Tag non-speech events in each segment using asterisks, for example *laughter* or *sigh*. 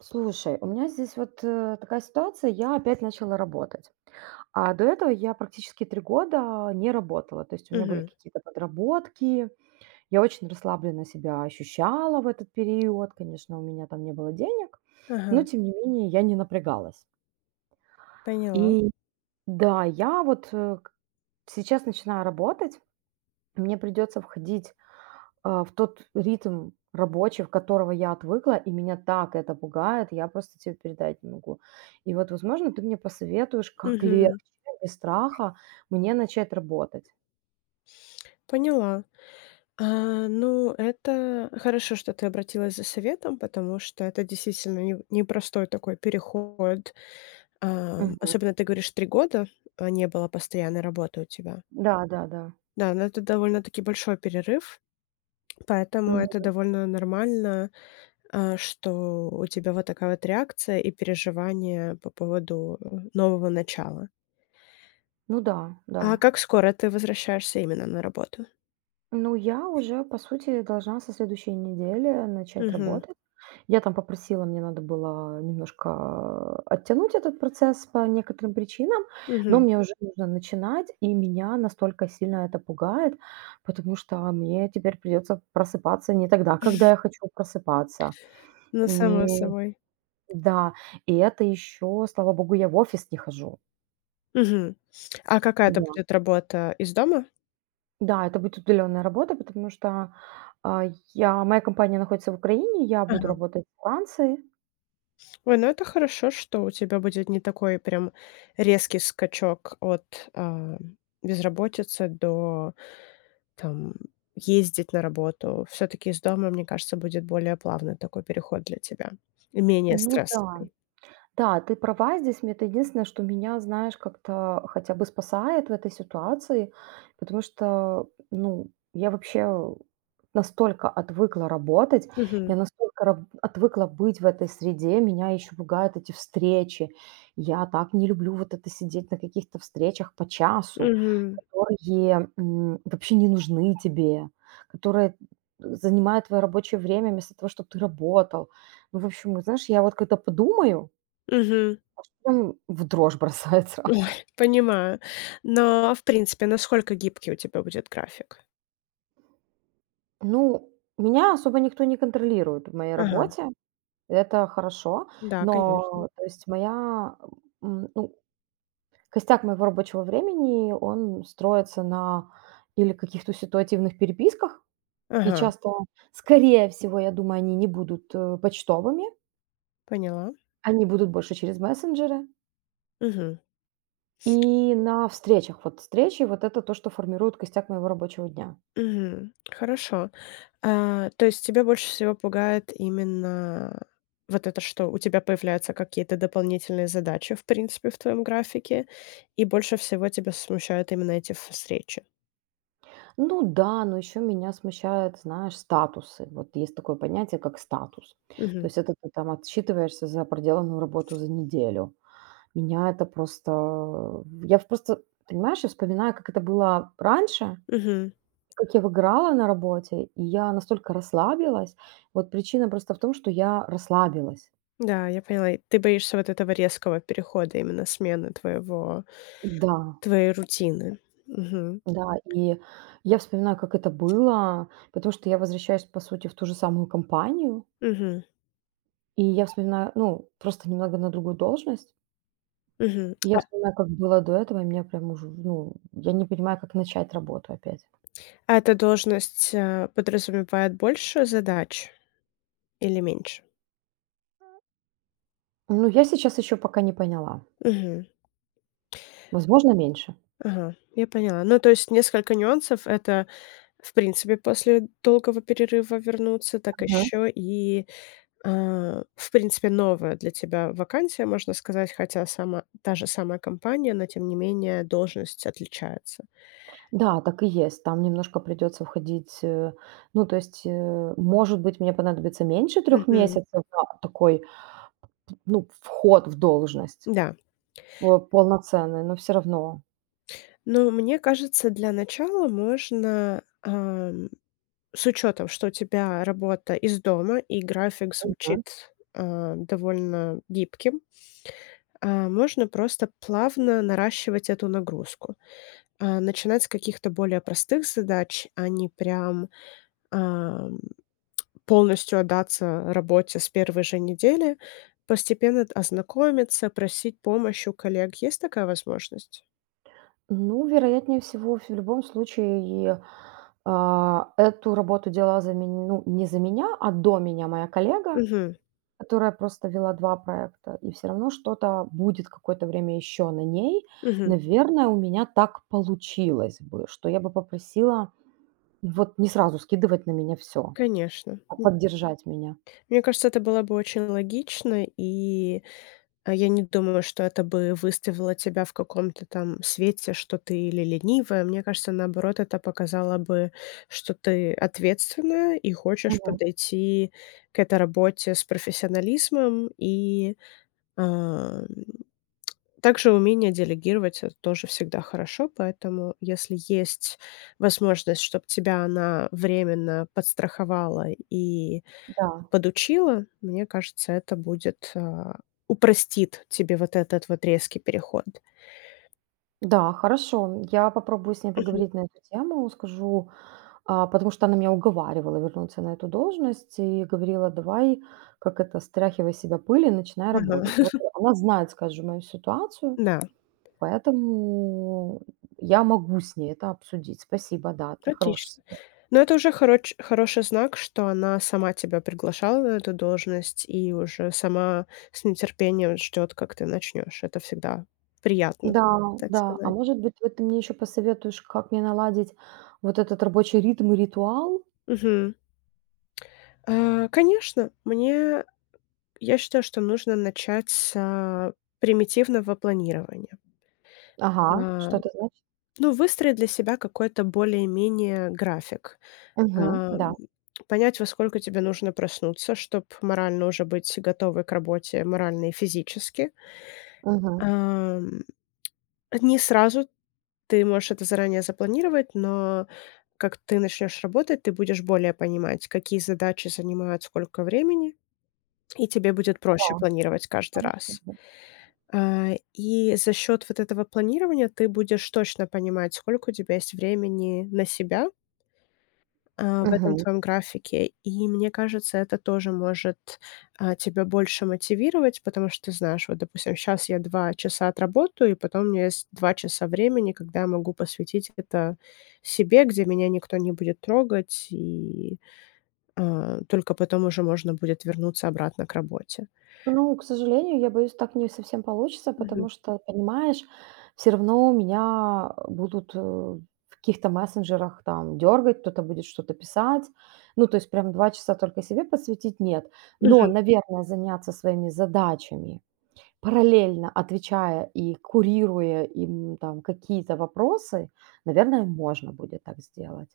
Слушай, у меня здесь вот, э, такая ситуация. Я опять начала работать, а до этого я практически 3 года не работала. То есть у меня были Мгм. какие-то подработки, я очень расслабленно себя ощущала в этот период. Конечно, у меня там не было денег, но, Ага. тем не менее, я не напрягалась. Поняла. И да, я вот, э, сейчас начинаю работать. Мне придется входить, а, в тот ритм рабочий, от которого я отвыкла, и меня так это пугает. Я просто те передать не могу. И вот, возможно, ты мне посоветуешь, как легче, Мгм. да, без страха мне начать работать. Поняла. А, ну, это хорошо, что ты обратилась за советом, потому что это действительно неу непростой такой переход. Ам, Мгм. особенно ты говоришь, 3 года, э, не было постоянной работы у тебя. Да да да. Да, ну, это довольно-таки большой перерыв, поэтому Мгм. это довольно нормально, а, что у тебя вот такая вот реакция и переживания по поводу нового начала. Ну да, А да. как скоро ты возвращаешься именно на работу? Ну, я уже, по сути, должна со следующей недели начать Мгм. работать. Я там попросила, мне надо было немножко, а, оттянуть этот процесс по некоторым причинам, но Мгм. мне уже нужно начинать. И меня настолько сильно это пугает, потому что мне теперь придется просыпаться не тогда, когда *chuckles* я хочу просыпаться. Ну, само Не собой. Да. И это еще, слава богу, я в офис не хожу. Мгм. А какая это Да. будет работа, из дома? Да, это будет удаленная работа, потому что, а, я моя компания находится в Украине, я буду Ага. работать во Франции. Ой, ну это хорошо, что у тебя будет не такой прям резкий скачок от, ам, безработицы до, там ездить на работу. Всё-таки из дома, мне кажется, будет более плавный такой переход для тебя и менее Ну да. стрессовый. Да, ты права здесь. Мне это единственное, что меня, знаешь, как-то хотя бы спасает в этой ситуации. Потому что, ну, я вообще, э, настолько отвыкла работать, Мгм. я настолько раб отвыкла быть в этой среде. Меня еще пугают эти встречи. Я так не люблю вот это сидеть на каких-то встречах по часу, Мгм. которые, м, вообще не нужны тебе, которые занимают твое рабочее время вместо того, чтобы ты работал. Ну, в общем, вот знаешь, я вот когда подумаю Мгм. В дрожь бросает сразу. Ой! Понимаю. Но, в принципе, насколько гибкий у тебя будет график? Ну, меня особо никто не контролирует в моей Ага. работе. Это хорошо. Да, конечно. Но, то есть моя, ам, м, ну Костяк моего рабочего времени, он строится на или каких-то ситуативных переписках, и Ага. часто, скорее всего, я думаю, они не будут, э, почтовыми Поняла. Они будут больше через мессенджеры. Мгм. И на встречах. Вот встречи. Вот это то, что формирует костяк моего рабочего дня. Мгм, хорошо. А, то есть тебя больше всего пугает именно вот это, что? У тебя появляются какие-то дополнительные задачи, в принципе, в твоём графике, и больше всего тебя смущают именно эти ф встречи. Ну да. Но еще меня смущают, знаешь, статусы. Вот есть такое понятие, как статус. То Мгм. есть это ты там отчитываешься за проделанную работу за неделю. Меня это просто Я в просто, понимаешь, я вспоминаю, как это было раньше. Мгм. Как я выгорала на работе, и я настолько расслабилась. Вот причина просто в том, что я расслабилась. Да, я поняла, и ты боишься вот этого резкого перехода, именно смены твоего Н-да. твоей рутины. Мгм. Да. И я вспоминаю, как это было, потому что я возвращаюсь, по сути, в ту же самую компанию Мгм. И я вспоминаю ну, просто немного на другую должность. Мгм. И я А вспоминаю, как было до этого, и меня прям уже, в ну, я не понимаю, как начать работу опять. А эта должность, э, подразумевает больше задач или меньше? Ну, я сейчас еще пока не поняла. Мгм. Возможно, меньше. Ага, я поняла. Ну, то есть несколько нюансов- это, в принципе, после долгого перерыва вернуться, так Мгм. ещё и, а, в принципе, новая для тебя вакансия, можно сказать, хотя сама та же самая компания, но, тем не менее, должность отличается. Да, так и есть. Там немножко придется входить, э Ну, то есть, э, может быть, мне понадобится меньше 3 Мгм. месяцев на такой, ну, вход в должность Да. вот полноценный, но всё равно. Ну, мне кажется, для начала можно, эм, с учётом, что у тебя работа из дома и график Мгм. звучит, э, довольно гибким. А, можно просто плавно наращивать эту нагрузку, а, начинать с каких-то более простых задач. А не прям, ам, полностью отдаться работе с 1 же недели, постепенно т ознакомиться, просить помощь у коллег. Есть такая возможность? Ну, вероятнее всего ф в любом случае, а. Эту работу делала за мень ну, не за меня, а до меня моя коллега, Мгм. которая просто вела 2 проекта, и всё равно что-то будет какое-то время еще на ней. Мгм. Наверное, у меня так получилось бы, что я бы попросила вот не сразу скидывать на меня всё, Конечно, а м. поддержать меня. Мне кажется, это было бы очень логично, и, а, я не думаю, что это бы выставило тебя в каком-то там свете, что ты или ленивая, мне кажется, наоборот, это показало бы, что ты ответственная и хочешь Мгм. подойти к этой работе с профессионализмом и, ам Также умение делегировать- это тоже всегда хорошо. Поэтому если есть возможность, чтоб тебя она временно подстраховала и Да. подучила, мне кажется, это будет, а, упростит тебе вот этот вот резкий переход. Да, хорошо, м. Я попробую с ней Мгм. поговорить на эту тему. Скажу, а потому что она меня уговаривала вернуться на эту должность и говорила: "Давай, как это, стряхивай с себя пыль и начинай Мгм. работать". Вот, э, *laughs* она знает, скажем, мою ситуацию, Да. поэтому, м, я могу с ней это обсудить. Спасибо, да, это хороший Отлично. совет. Но это уже хороч хороший знак, что она сама тебя приглашала на эту должность и уже сама с нетерпением ждёт, как ты начнёшь. Это всегда приятно, Да. так Да. А сказать. может быть, вот ты мне еще посоветуешь, как мне наладить вот этот рабочий ритм и ритуал? Мгм. Э, конечно, мне, э, я считаю, что нужно начать с, э, примитивного планирования. Ага. Ам. Что это значит? Ну, выстроить для себя какой-то более-менее график, Мгм, эм. да. Понять, во сколько тебе нужно проснуться, чтоб морально уже быть готовой к работе морально и физически. Мгм. Ам, а не сразу. Ты можешь это заранее запланировать, но как ты начнёшь работать, ты будешь более понимать, какие задачи занимают сколько времени. И тебе будет Да, проще планировать каждый хорошо раз. в Э, и за счёт вот этого планирования ты будешь точно понимать, сколько у тебя есть времени на себя э, в этом Мгм. твоём графике. И мне кажется, это тоже может, э, тебя больше мотивировать, потому что ты знаешь: "Вот, допустим, щас я 2 часа отработаю, и потом у меня есть 2 часа времени, когда я могу посвятить это себе. Где меня никто не будет трогать, и, э, только потом уже можно будет вернуться обратно к работе". Ну, к сожалению, я боюсь, так не совсем получится, Мгм. потому что, понимаешь, всё равно меня, а, будут, э, в каких-то мессенджерах, там, дергать, кто-то будет что-то писать. Ну, то есть прям 2 часа только себе посвятить- нет. Но, Мгм. наверное, заняться своими задачами, параллельно отвечая и курируя им, там, какие-то вопросы, наверное, можно будет так сделать.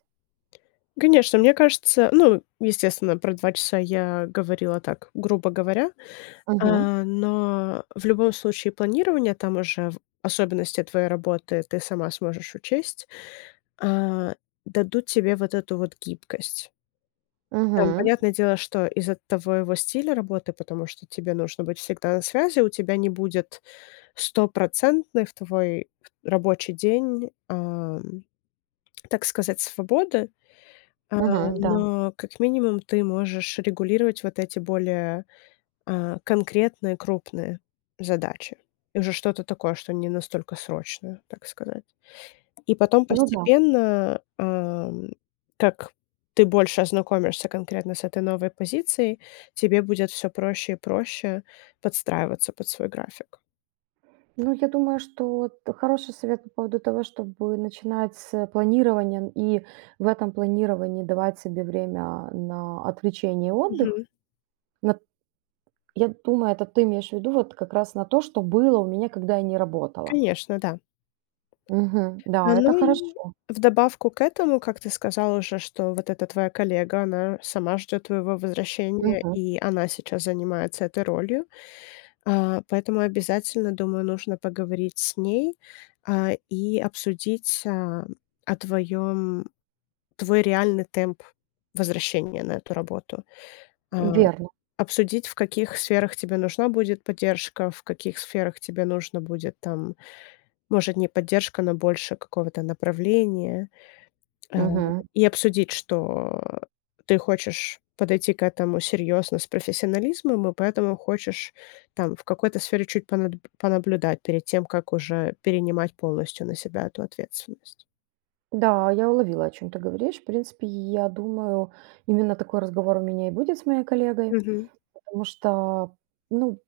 Конечно, мне кажется ну, естественно, про 2 часа я говорила так, грубо говоря. Мгм. Э, но в любом случае планирование, там уже в особенности от твоей работы ты сама сможешь учесть, а, дадут тебе вот эту вот гибкость. Там, Мгм. понятное дело, что из-за твоего стиля работы, потому что тебе нужно быть всегда на связи, у тебя не будет стопроцентной в твой рабочий день, ам, так сказать, свободы. Э, Мгм, да. но как минимум ты можешь регулировать вот эти более, э, конкретные крупные задачи. Уже что-то такое, что не настолько срочное, так сказать. И потом Ну да. постепенно, ам, как ты больше ознакомишься конкретно с этой новой позицией, тебе будет всё проще и проще подстраиваться под свой график. Ну, я думаю, что вот хороший совет по поводу того, чтобы начинать с планирования и в этом планировании давать себе время на отвлечение и отдых. Мгм. Нап я думаю, это ты имеешь в виду вот как раз на то, что было у меня, когда я не работала. Конечно, да. Мгм. Да, это Ну и хорошо. в добавку к этому, как ты сказала уже, что вот эта твоя коллега, она сама ждёт твоего возвращения, Мгм. и она сейчас занимается этой ролью. А, поэтому обязательно, думаю, нужно поговорить с ней, а, и обсудить, э, о твоём твой реальный темп возвращения на эту работу. А, Верно. обсудить, в каких сферах тебе нужна будет поддержка, в каких сферах тебе нужно будет, там, может, не поддержка, но больше какого-то направления. Э, Мгм. и обсудить, что ты хочешь подойти к этому серьёзно, с профессионализмом и поэтому хочешь, там, в какой-то сфере чуть понаб понаблюдать перед тем, как уже перенимать полностью на себя эту ответственность. Да, я уловила, о чём ты говоришь. В принципе, я думаю, именно такой разговор у меня и будет с моей коллегой, Мгм. потому что, ну,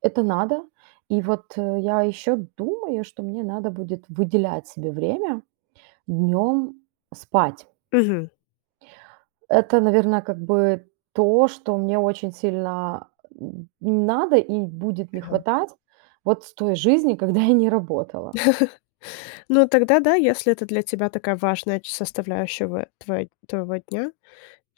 это надо. И вот я еще думаю, что мне надо будет выделять себе время днем спать. Мгм. Это, наверное, как бы то, что мне очень сильно, м, надо и будет не Ага. хватать вот с той жизни, когда я не работала. *chuckles* Ну, тогда да. Если это для тебя такая важная ч составляющего твой твоего дня,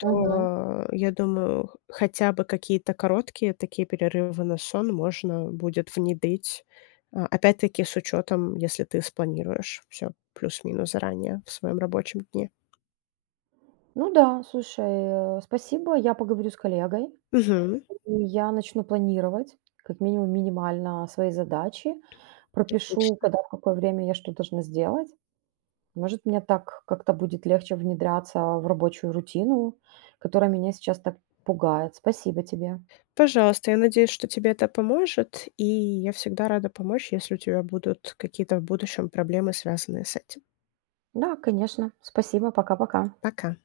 Мгм. я думаю, х хотя бы какие-то короткие такие перерывы на сон можно будет внедрить. А, опять-таки, с учётом, если ты спланируешь всё плюс минус заранее в своём рабочем дне. Ну да. Слушай, а, э, спасибо. Я поговорю с коллегой, Мгм. и я начну планировать как минимум минимально свои задачи. Пропишу, Отлично. когда, в какое время я что должна сделать. Может, мне так как-то будет легче внедряться в рабочую рутину, которая меня сейчас так пугает. Спасибо тебе. Пожалуйста. Я надеюсь, что тебе это поможет, и я всегда рада помочь, если у тебя будут какие-то в будущем проблемы, связанные с этим. Да, конечно. Спасибо. Пока, пока. Пока.